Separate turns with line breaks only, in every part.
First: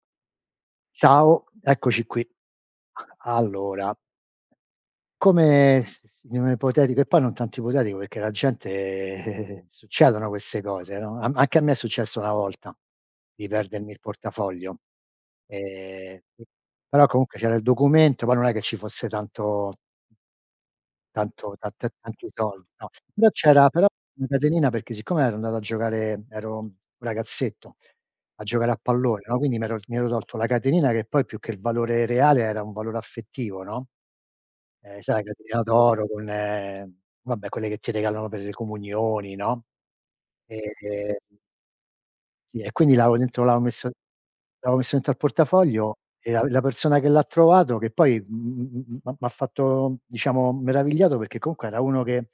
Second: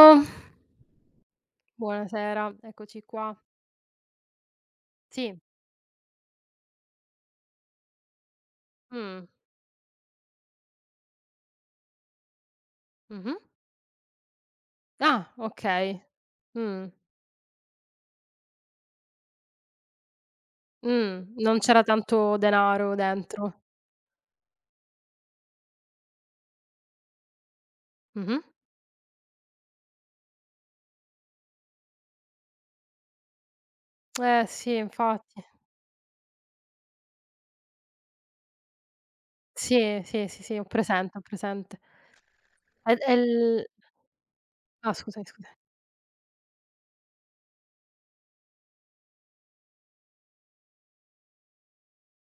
Oh,
Ciao, eccoci qui.
buonasera, eccoci qua.
Allora,
Sì,
come s s in un ipotetico e poi non tanto ipotetico perché la gente
mh,
succedono queste cose, no, a anche a me è successo una volta
mh-mh.
di perdermi il portafoglio.
Ah, okay.
ehm,
Mh,
Però comunque c'era il documento, poi non è che ci fosse tanto Tanto
non
ta
c'era
ta tanti
tanto
soldi, no.
denaro
Però
dentro.
c'era però una catenina, perché siccome ero andato a giocare, ero un ragazzetto,
Mh-mh.
a giocare a pallone, no, quindi m'ero mi ero tolto la catenina che poi, più che il valore reale, era un valore affettivo, no.
Eh sì,
Sai, la
infatti.
catenina d'oro con vabbè, quelle che ti regalano per le comunioni, no.
Sì, sì, sì, sì, ho
Ehm
presente, ho presente.
sì, e quindi
Ed e
l'avevo
l
dentro, l'avevo messo
ah
dentro al
scusami, scusa.
portafoglio, e la persona che l'ha trovato, che poi, mhmm, mhmm, mhmm, m'ha m'ha fatto, diciamo, meravigliato, perché comunque era uno che,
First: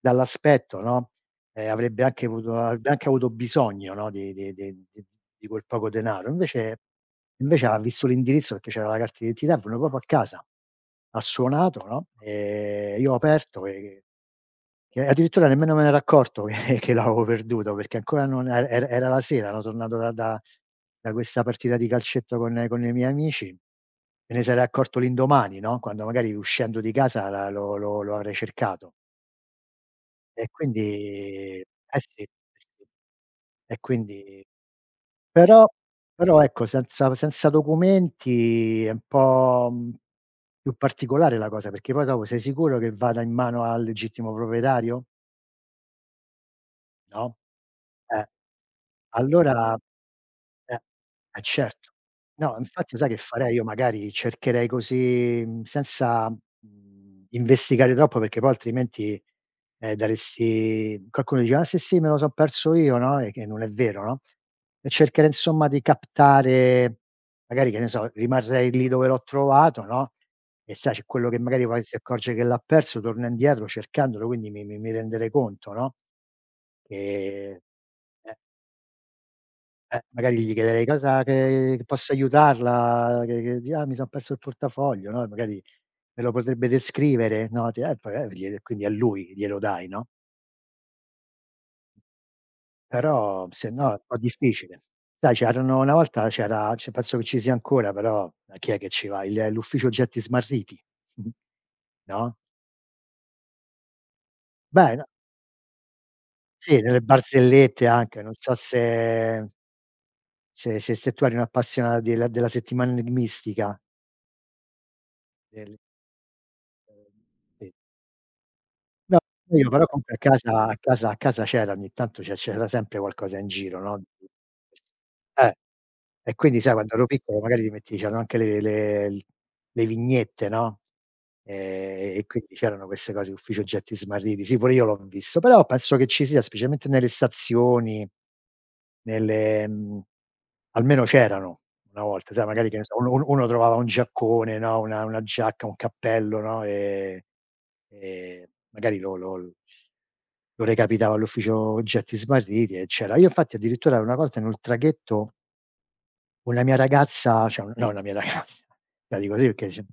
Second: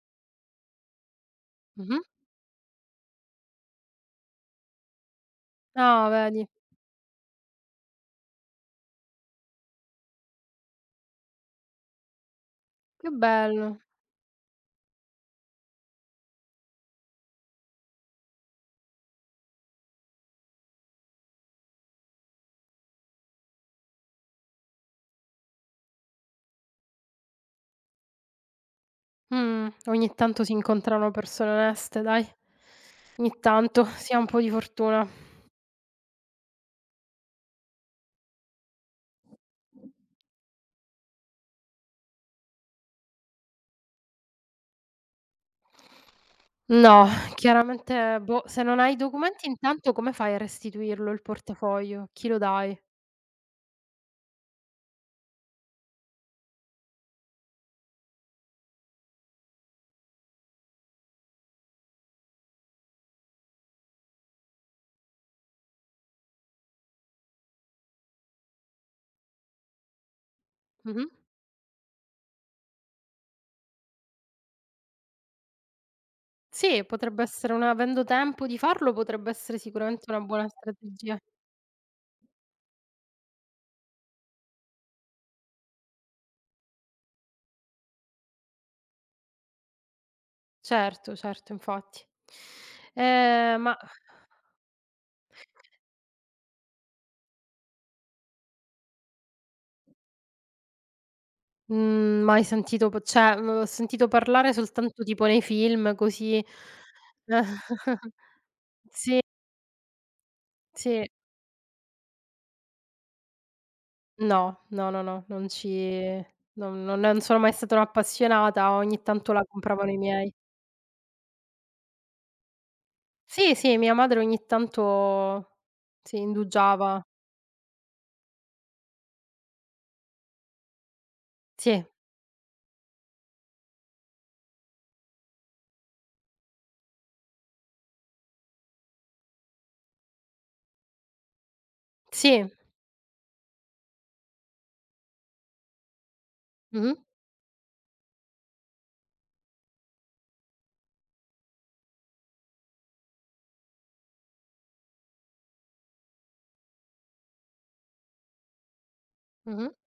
dall'aspetto, no,
Mh-mh.
avrebbe anche avuto bisogno, no, di quel poco
Ah
denaro.
vedi,
Invece ha visto l'indirizzo, perché c'era la carta d'identità, è venuto proprio a casa. Ha suonato, no,
che
io ho aperto
bello.
e addirittura nemmeno me n'ero accorto che l'avevo perduto, perché ancora non era la sera, ero tornato da questa partita di calcetto con i miei amici. Me ne sarei accorto l'indomani, no, quando magari, uscendo di casa, la lo lo lo avrei cercato.
Ogni tanto
E
si
quindi
incontrano persone
eh
oneste
sì,
dai.
eh sì.
Ogni
E
tanto si ha un po'
quindi,
di fortuna.
però ecco, senza documenti è un po', più particolare la cosa, perché poi dopo sei sicuro che vada in mano al legittimo proprietario?
No,
No?
chiaramente,
Eh,
boh, se non hai i documenti
allora.
intanto come fai a
Eh,
restituirlo il
certo.
portafoglio? A chi lo
No,
dai?
infatti, sai che farei io? Magari cercherei così, senza, investigare troppo, perché poi altrimenti, daresti, qualcuno dice: "Ah sì, sì, me lo son perso io", no, e che non è vero, no, e cercherei insomma di captare. Magari, che ne so, rimarrei lì dove l'ho trovato, no, e sai
Mh-mh.
c'è quello che magari poi si accorge che l'ha perso, torna indietro cercandolo, quindi mi renderei conto, no,
Sì, potrebbe
che.
essere una avendo
Eh,
tempo di farlo, potrebbe essere sicuramente una
Magari
buona
gli chiederei
strategia.
cosa che possa aiutarla, che di "Ah, mi son perso il portafoglio", no, e magari me lo potrebbe descrivere, no, ti poi gliel quindi a lui glielo dai, no,
Certo, certo, infatti.
però
Ehm,
se
ma
no è un po' difficile. Sai, c'erano una volta, c'era c penso che ci sia ancora, però a chi è che ci va, il l'ufficio oggetti smarriti. Mh-mh.
mhmm,
No?
mai sentito p cioè, mhmm, ho sentito parlare
Beh,
soltanto
no
tipo nei film così.
sì, delle barzellette anche, non so
Sì,
se
sì.
tu eri un'appassionata della settimana enigmistica
No, no, no, no, non
del.
ci non
ehm,
sono mai
sì.
stata un'appassionata, ogni
No,
tanto la
io però
compravano i
comunque a
miei.
casa, c'era ogni tanto, c'era sempre qualcosa in
Sì, sì,
giro,
mia
no,
madre
di.
ogni tanto
eh.
si
E quindi, sai, quando
indugiava.
ero piccolo magari ti metti, c'erano anche le vignette, no,
Sì,
e quindi c'erano queste cose, Ufficio oggetti smarriti. Sì, pure io l'ho visto, però penso che ci sia, specialmente nelle stazioni, nelle, almeno c'erano una volta, sai,
sì.
magari, che ne so, uno trovava un giaccone, no, una giacca, un cappello, no,
Mh-mh,
ehm, magari lo recapitava all'Ufficio oggetti smarriti, e c'era, io infatti addirittura una volta in un traghetto, una mia ragazza, cioè un no una mia ragazza, la dico così
mh-mh,
perché ce,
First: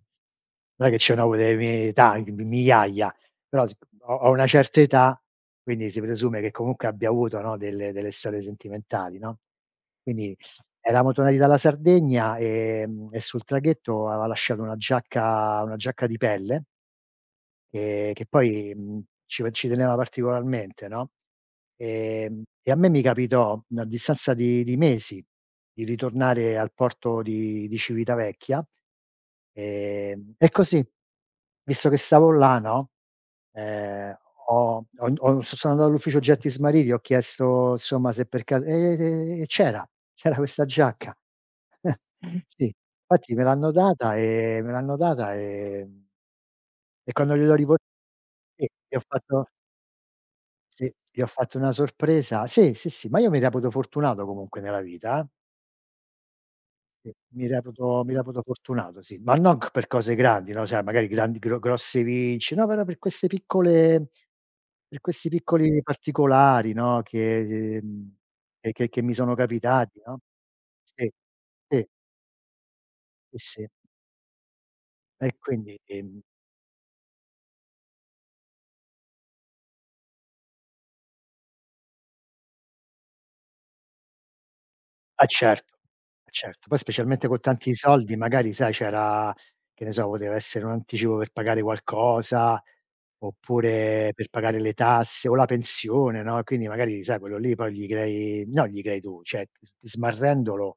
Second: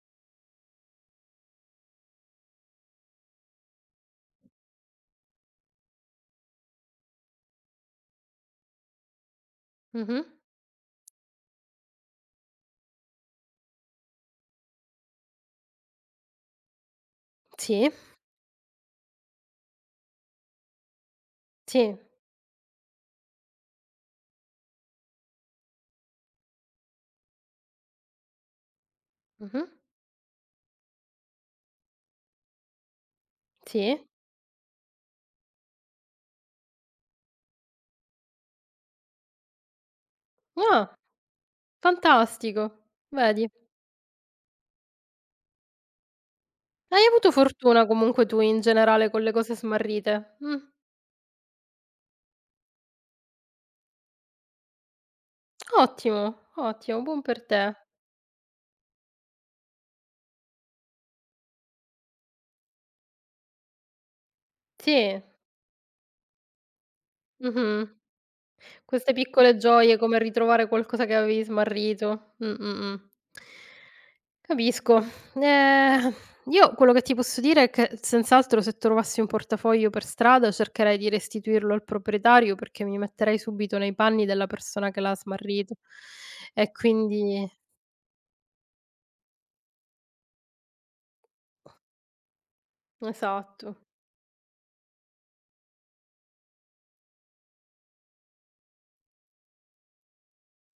non è che ce n'ho avuto delle mie età migliaia, però sic, ho una certa età, quindi si presume che comunque abbia avuto, no, delle storie sentimentali, no,
mh-mh.
quindi eravamo tornati dalla Sardegna, e sul traghetto aveva lasciato una giacca, una giacca di pelle
Sì,
che, poi, ci teneva particolarmente, no,
sì,
e a me mi capitò, a distanza di mesi, di ritornare al porto di Civitavecchia,
mh-mh,
e così, visto che stavo là, no,
sì.
ehm, ho ho ho so sono andato all'ufficio Getti Smariti, ho chiesto insomma se per, ca c'era, c'era questa
Ah,
giacca.
fantastico,
Sì, infatti me
vedi.
l'hanno data,
Hai
e
avuto
quando gliel'ho, ripor
fortuna comunque tu in
sì, gli ho
generale con le
fatto,
cose smarrite.
sì, gli ho fatto una sorpresa, sì, sì, sì, ma io mi reputo fortunato comunque nella vita, eh.
Ottimo, ottimo,
Sì,
buon per te.
mi reputo fortunato, sì, ma non c per cose grandi, no, cioè magari grandi, grosse vinci no, però per queste piccole, per
Sì,
questi piccoli particolari, no, che,
mh-mh.
ehm, che
Queste
mi sono
piccole gioie,
capitati,
come
no?
ritrovare qualcosa
Sì,
che avevi
sì,
smarrito.
sì, sì.
Capisco.
E quindi,
Ehm,
ehm.
io quello che ti posso dire è che senz'altro se trovassi un portafoglio per strada cercherei di restituirlo al proprietario, perché mi metterei subito nei panni della persona che l'ha
Eh,
smarrito
certo, eh certo.
e
Poi, specialmente con
quindi
tanti soldi, magari sai c'era, che ne so, poteva essere un anticipo per pagare qualcosa,
esatto.
oppure per pagare le tasse o la pensione, no, e quindi magari, sai quello lì, poi gli crei, no, gli crei tu, cioè smarrendolo,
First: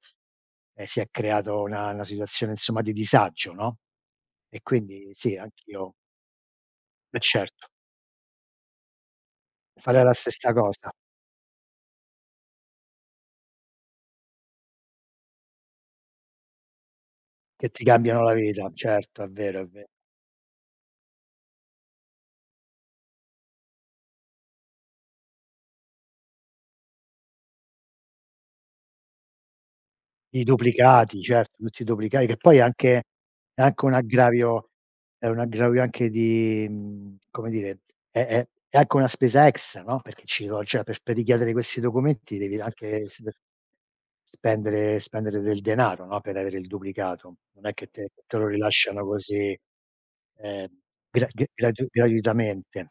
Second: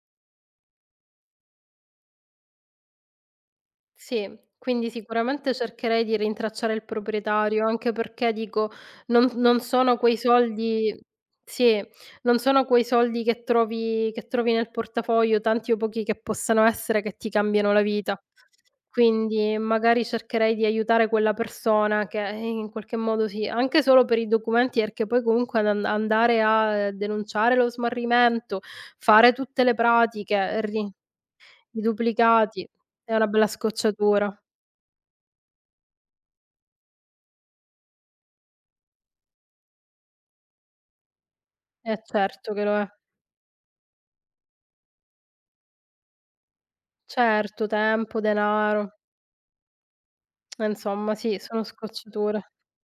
si è creato una situazione insomma di disagio, no,
Sì,
e
quindi
quindi sì,
sicuramente
anch'io,
cercherei di rintracciare il
eh
proprietario,
certo,
anche perché dico non sono
farei la
quei
stessa cosa,
soldi sì, non sono quei soldi che trovi nel portafoglio, tanti o pochi che possano essere, che ti
che
cambiano la
ti
vita.
cambiano la vita, certo, è
Quindi
vero, è ve.
magari cercherei di aiutare quella persona che, in qualche modo sì, anche solo per i documenti, perché poi comunque ad an andare a denunciare lo smarrimento, fare tutte le
I
pratiche, ri
duplicati, certo,
i
tutti i duplicati, che poi è
duplicati,
anche,
è una bella
è anche un
scocciatura.
aggravio è un aggravio anche di, come dire, è anche una spesa extra, no, perché ci vo, cioè per richiedere questi
Eh
documenti
certo
devi
che lo è.
anche s, spendere del denaro, no, per avere il duplicato.
Certo,
Non è che te
tempo,
lo
denaro.
rilasciano così, ehm,
Insomma
gra
sì,
gr
sono
gratu
scocciature.
gratuitamente.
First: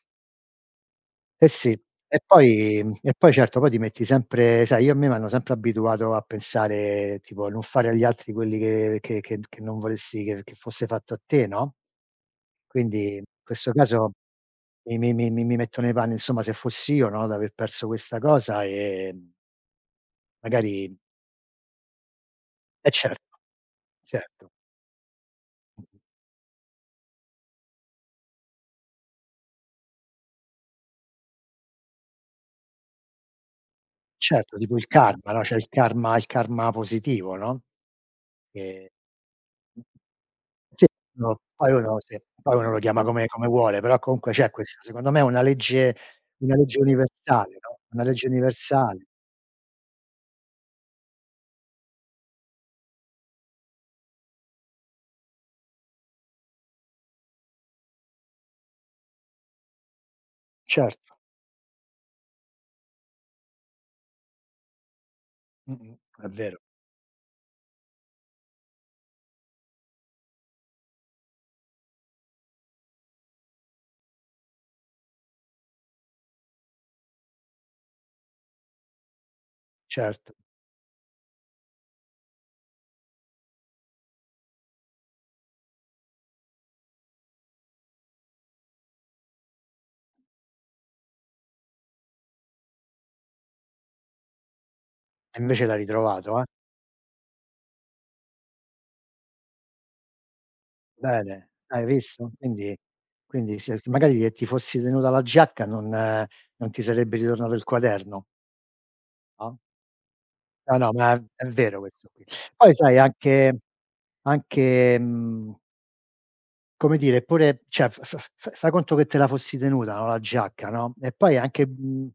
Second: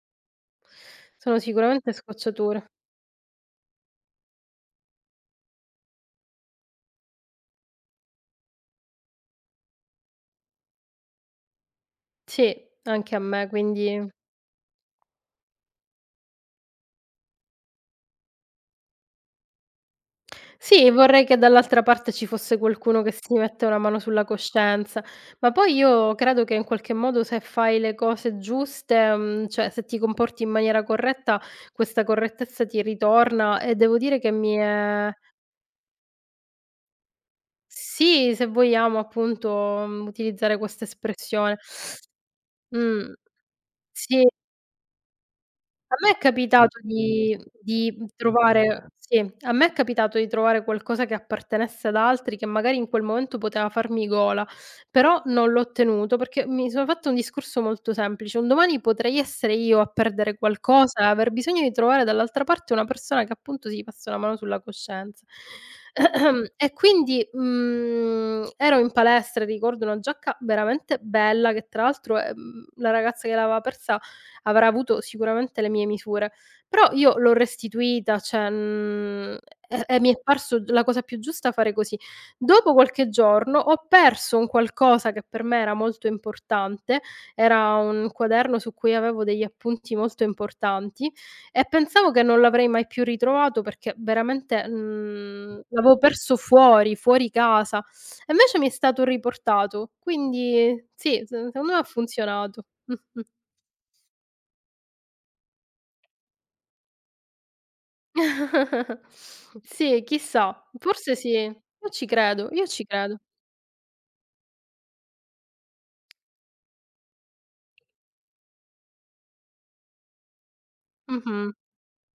Sono
Eh sì,
sicuramente
e
scocciature.
poi, certo, poi ti metti sempre, sai, io, a me m'hanno sempre abituato a pensare, tipo, a non fare agli altri quelli che non volessi che fosse fatto a te, no,
Sì, anche
quindi
a
in
me,
questo
quindi
caso mi metto nei panni, insomma se fossi io, no, ad aver perso questa cosa,
sì,
magari,
vorrei che dall'altra parte ci fosse
eh
qualcuno che si
certo,
mette una mano sulla
certo.
coscienza. Ma poi
Mh-mh.
io credo che in qualche modo se fai le cose giuste, mhmm, cioè se ti comporti in maniera corretta, questa correttezza ti ritorna e devo dire che mi
Certo, tipo il
è
karma, no, c'è il karma, il karma positivo, no?
sì, se
Che
vogliamo appunto, mhmm, utilizzare questa
sì, no,
espressione.
poi uno sì, poi uno lo chiama
Mh.
come come vuole, però
Sì,
comunque c'è, questa secondo me è una
a
legge,
me è
una
capitato
legge
di
universale, no,
di
una legge
trovare
universale.
sì, a me è capitato di trovare qualcosa che appartenesse ad altri, che magari in quel momento poteva farmi gola, però non l'ho ottenuto perché mi sono fatta un discorso molto semplice: un domani potrei essere io a perdere qualcosa e
Certo,
aver bisogno di trovare dall'altra parte una persona che appunto si passa una mano sulla coscienza.
mh-mh, è vero,
E quindi, mhmm, ero in palestra e ricordo una giacca veramente bella che tra l'altro, la ragazza che l'aveva persa avrà avuto sicuramente le mie misure. Però io l'ho restituita, cioè, mhmm, e mi è
certo.
parso la cosa più giusta fare così. Dopo qualche giorno ho perso un qualcosa che per me era molto importante, era un quaderno su cui avevo degli appunti molto importanti e pensavo che non l'avrei mai più ritrovato perché veramente,
E
mhmm,
invece l'hai
l'avevo perso
ritrovato, eh.
fuori, fuori casa. E invece mi è stato riportato. Quindi sì, se
Bene,
secondo me ha
hai visto?
funzionato.
Quindi,
Mh-mh.
quindi se magari se ti fossi tenuta la giacca, non non ti sarebbe ritornato il quaderno, no?
Sì, chissà,
No, no, ma
forse sì.
è vero
Io ci
questo qui.
credo, io
Poi
ci
sai
credo.
anche, anche, come dire, pure cioè f f f fai conto che te la fossi tenuta, no, la giacca, no, e poi
Mh-mh.
anche,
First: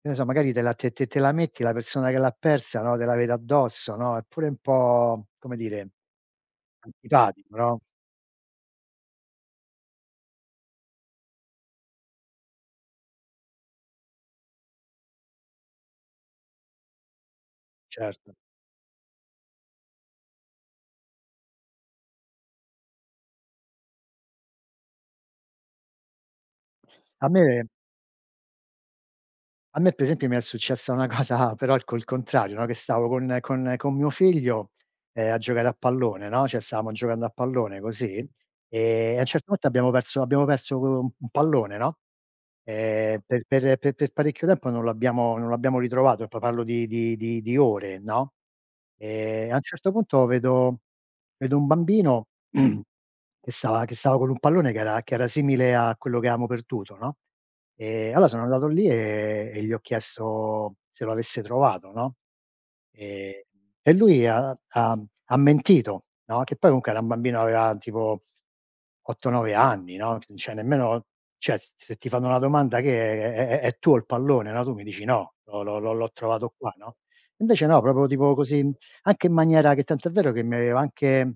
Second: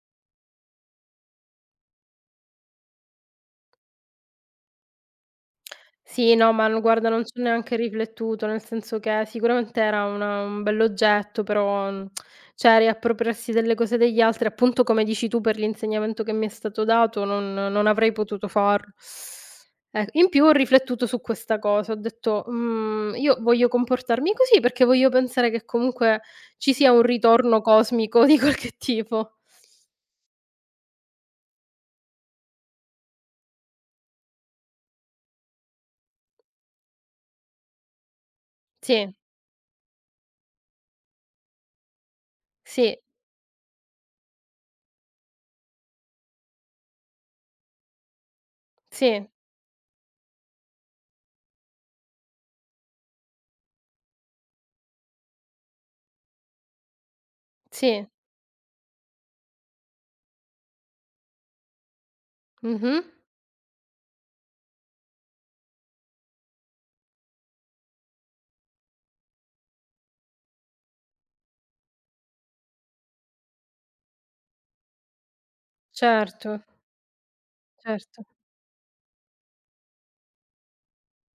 che ne so, magari te la te te te la metti, la persona che l'ha persa, no, te la vede addosso, no, è pure un po', come dire,
Sì, no, ma n guarda non c'ho
antipatico,
neanche
no,
riflettuto, nel senso che sicuramente era una un bell'oggetto, però, mhmm, cioè riappropriarsi delle cose degli altri, appunto come dici tu per l'insegnamento che mi è stato dato, non avrei
certo.
potuto farlo. Ec in più ho riflettuto su questa cosa, ho detto: "Mhmm, io voglio comportarmi così perché voglio pensare che comunque ci sia un
A me,
ritorno cosmico di qualche tipo".
per esempio mi è successa una cosa però al col contrario, no, che stavo con mio figlio, a giocare a pallone, no, cioè stavamo giocando a pallone così.
Sì,
A un certo punto abbiamo perso, un pallone, no,
sì,
per parecchio tempo non l'abbiamo, ritrovato, e poi parlo di ore, no,
sì,
a un certo punto vedo, un bambino che stava, con un pallone che era, simile a quello che avevamo perduto, no,
sì.
allora sono andato lì e gli ho chiesto se lo avesse trovato, no?
Mh-mh.
Ehm, e lui ha mentito, no, che poi comunque era un bambino, aveva tipo 8, 9 anni, no, cioè nemmeno, cioè s, se ti fanno una domanda che è tuo il pallone, no, tu mi dici: "No, l'ho trovato
Certo,
qua", no, invece no, proprio
certo.
tipo così, anche in maniera, che tanto è vero che mi aveva anche,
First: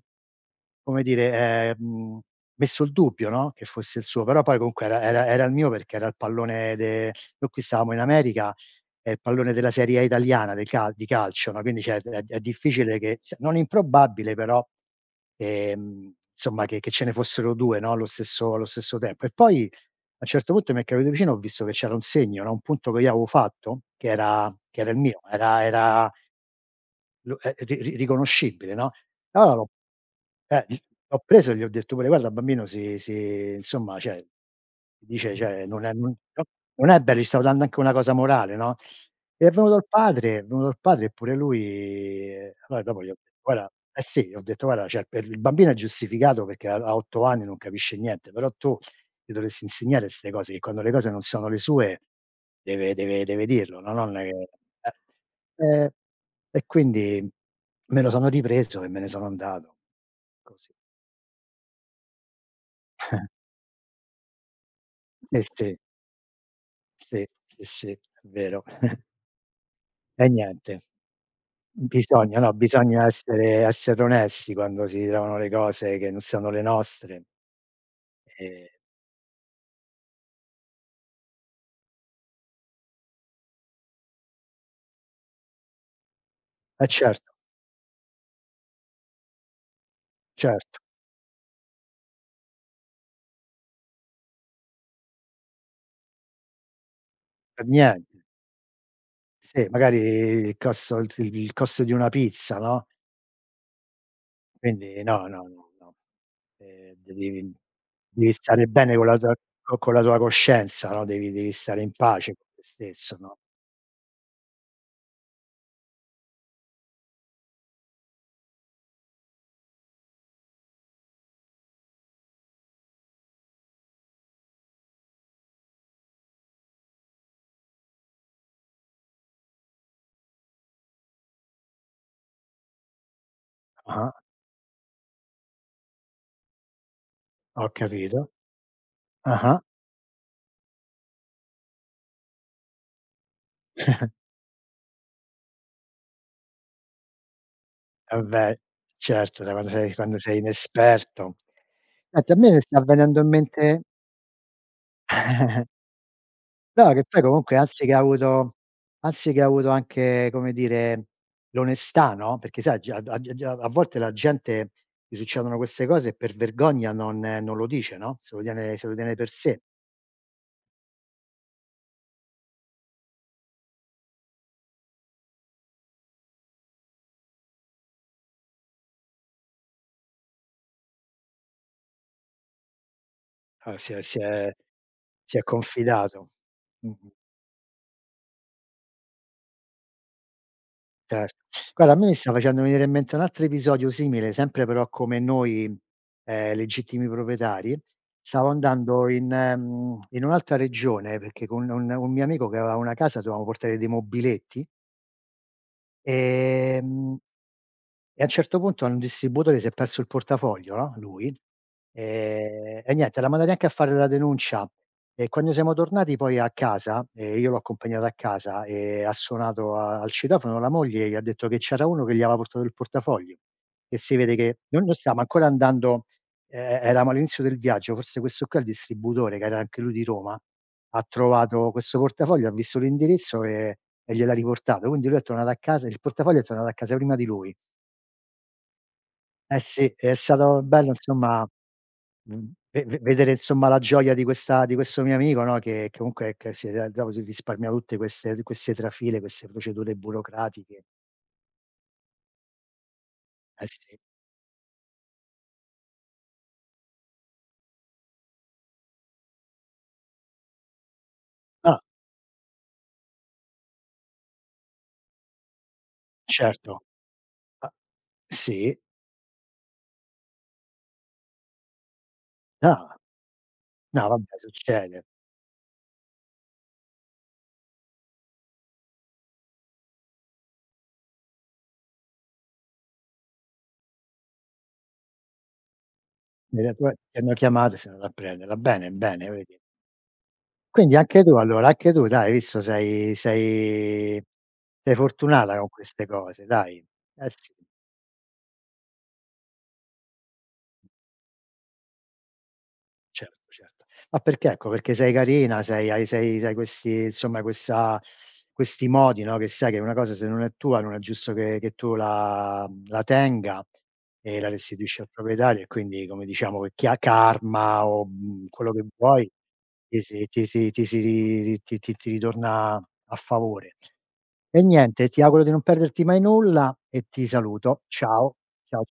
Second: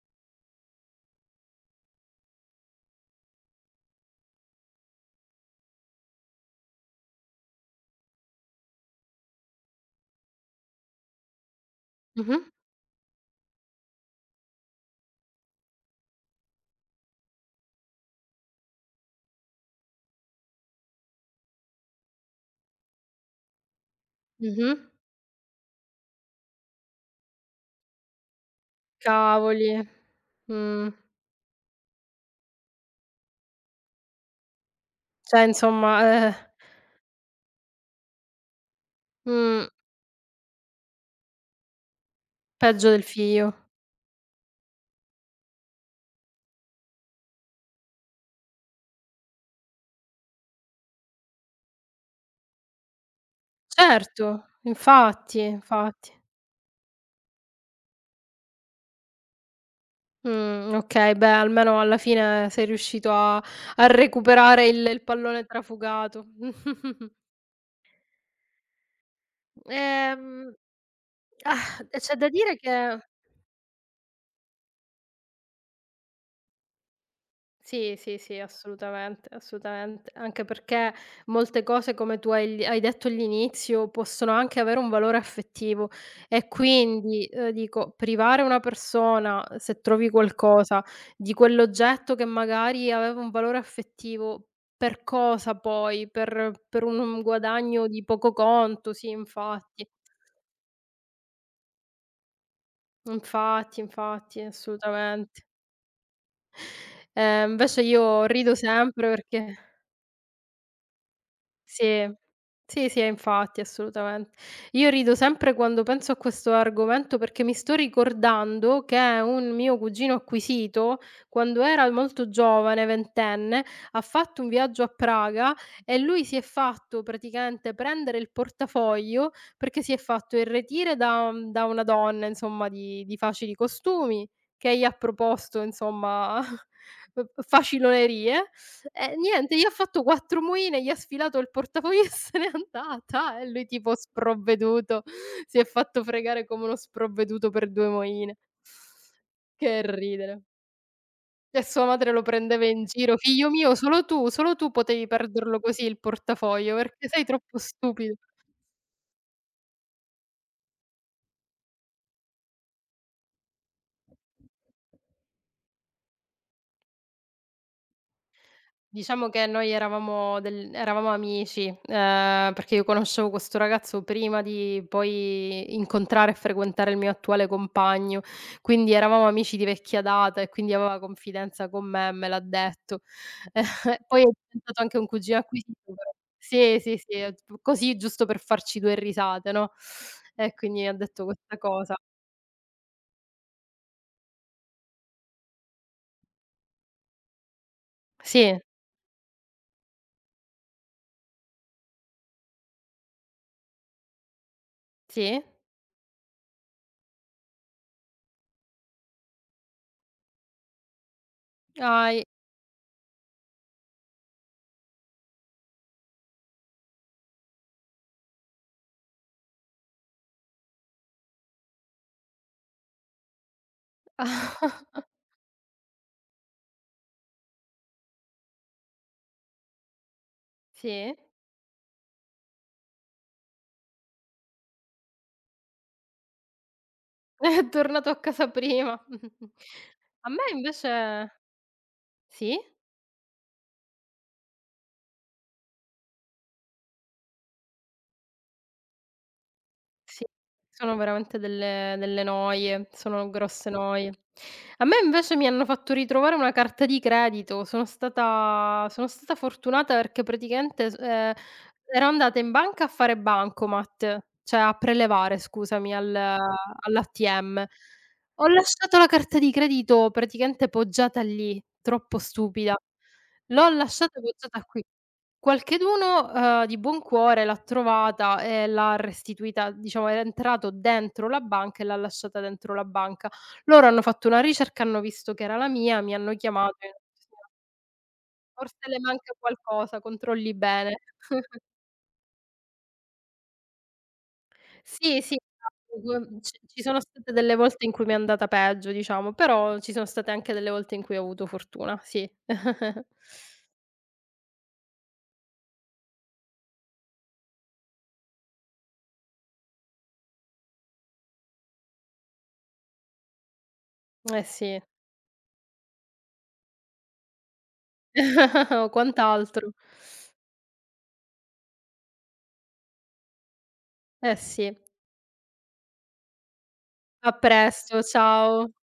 come dire, ehm, messo il dubbio, no, che fosse il suo, però poi comunque era il mio, perché era il pallone de, noi qui stavamo in America, è il pallone della Serie A italiana del cal di calcio, no, quindi cioè
Mh-mh,
è difficile che, cioè non improbabile però, insomma che ce ne fossero 2, no, allo stesso, allo stesso tempo. E poi a un certo punto mi è capitato vicino, ho visto che c'era un segno, no, un punto che io avevo fatto, che era,
mh-mh.
che era il mio, era era lo è ri ri riconoscibile, no, allora
Cavoli.
eh, gl
Mh.
l'ho preso e gli ho detto pure: "Guarda, bambino, insomma, cioè", dice,
Cioè
cioè non è non
insomma, eh.
no non è bello, gli stavo dando anche una cosa morale, no,
Mh.
è venuto il padre, e pure lui, allora
Peggio del
dopo gli ho detto:
figlio.
"Guarda", eh sì, gli ho detto: "Guarda, cioè per il bambino è giustificato, perché a 8 anni non capisce niente, però tu gli dovresti insegnare 'ste cose, che quando le cose non sono le sue deve dirlo, no, non è che".
Certo, infatti,
Eh.
infatti.
E quindi me lo sono ripreso e me ne sono andato. Così.
Okay, beh almeno alla fine sei riuscito a a recuperare il
Eh
pallone
sì,
trafugato.
sì, sì, sì, è vero. E
Ehm,
niente,
ah, c'è da
bisogna no,
dire che
bisogna essere onesti quando si trovano le cose che non sono le nostre.
sì, sì, sì,
Ehm,
assolutamente, assolutamente. Anche perché molte cose, come tu hai detto all'inizio, possono anche avere un valore affettivo e
eh
quindi,
certo,
dico, privare una persona, se trovi
certo,
qualcosa, di quell'oggetto che magari aveva un valore affettivo, per cosa poi? Per un
per
guadagno di
niente.
poco conto, sì,
Sì,
infatti.
magari il costo il il costo di una pizza, no?
Infatti, infatti,
Quindi no,
assolutamente.
no, no, no. Ehm, devi
Invece io
devi
rido
stare bene con
sempre
la tua,
perché
co con la tua coscienza, no, devi stare in
sì.
pace con te
Sì, sì, e
stesso, no.
infatti, assolutamente. Io rido sempre quando penso a questo argomento perché mi sto ricordando che un mio cugino acquisito, quando era molto giovane, ventenne, ha fatto un viaggio a Praga e lui si è fatto praticamente prendere il portafoglio perché si è fatto irretire da mhmm, da una donna, insomma, di facili
Ah-ah,
costumi, che gli ha proposto, insomma, f
ho capito.
facilonerie niente,
Ah-ah.
gli ha fatto 4 moine, gli ha sfilato il portafoglio e se n'è andata. E lui tipo sprovveduto, si è fatto fregare come uno sprovveduto per 2
Eh
moine.
beh, certo, da
Che
quando sei
ridere.
inesperto.
E sua madre lo
Senti, a me mi
prendeva
sta
in giro:
venendo in
"Figlio mio,
mente.
solo tu potevi perderlo così il portafoglio,
No, che
perché
poi
sei troppo
comunque Ansich ha
stupido".
avuto, anche, come dire, l'onestà, no, perché sai, già a volte, la gente gli succedono queste cose, e per vergogna non lo dice, no, se lo tiene
Diciamo
per
che
sé.
noi eravamo del eravamo amici, perché io conoscevo questo ragazzo prima di poi incontrare e frequentare il mio attuale compagno, quindi eravamo amici di vecchia data e quindi aveva confidenza con me e me l'ha detto.
Ah,
Poi è diventato anche un cugino
si è
acquisito però
confidato.
sì, sì, sì,
Mh-mh.
così giusto per farci 2 risate, no, e quindi ha detto
Certo.
questa cosa.
Guarda, a me mi sta facendo venire in mente un altro episodio simile, sempre però come noi, legittimi proprietari. Stavo
Sì,
andando in, in un'altra regione, perché con un mio amico che aveva una casa dovevamo portare dei mobiletti,
sì.
ehm e a un certo punto, a un distributore, si è perso il portafoglio, no, lui,
Hai
e niente, l'ha mandati anche a fare la denuncia, e quando siamo tornati poi a casa, io l'ho accompagnato a casa, ha suonato a al citofono, la moglie, e gli ha detto che c'era uno che gli aveva portato il portafoglio. E si vede che noi non stavamo ancora andando, e eravamo all'inizio del viaggio, forse questo qua, il distributore, che era anche lui di Roma, ha
sì?
trovato questo portafoglio, ha visto l'indirizzo, e gliel'ha riportato. Quindi lui è tornato a casa, il portafoglio è tornato a casa prima di lui.
È tornato a casa prima.
Eh sì, è
A me
stato bello
invece
insomma,
sì,
ve ve vedere insomma la gioia di questa, di questo mio amico, no, che comunque che si era, dopo si risparmia tutte queste, di queste trafile, queste procedure
sì,
burocratiche.
sono veramente delle noie, sono
Eh
grosse
sì.
noie. A me invece mi hanno fatto ritrovare una carta di credito, sono stata fortunata perché praticamente s
Ah,
ero andata in banca a fare bancomat, cioè a prelevare scusami al
certo.
all'ATM.
Ah,
Ho
sì.
lasciato la carta di credito praticamente poggiata lì, troppo stupida.
Ah,
L'ho
no,
lasciata
vabbè,
poggiata qui.
succede.
Qualcheduno, di buon cuore l'ha trovata e l'ha restituita diciamo era entrato dentro la banca e l'ha lasciata dentro la banca. Loro hanno fatto una ricerca, hanno visto che era la mia, mi hanno
Nella
chiamato
tua
e
ti hanno chiamato e sei andato a prenderla.
forse
Bene,
le
bene,
manca
vedi.
qualcosa, controlli
Quindi
bene.
anche tu allora, anche tu, dai, hai visto, sei
Sì, sì,
fortunata con queste
esatto,
cose,
ci
dai.
sono
Eh
state delle
sì.
volte in cui mi è andata peggio diciamo, però ci sono state anche delle volte in cui ho avuto fortuna, sì.
Certo, certo. Ma perché ecco, perché sei carina, sei hai questi, insomma, questa questi modi, no, che sai che una cosa, se non è tua non è giusto che tu la, la tenga, e
Eh
la
sì,
restituisci al proprietario, e quindi come diciamo, che chi ha karma o, quello che vuoi,
quant'altro.
ti si ti si ti si ri ri ti ti ti ritorna a favore.
Eh
E
sì.
niente, ti auguro di non perderti mai nulla e ti
A
saluto.
presto,
Ciao.
ciao.
Ciao.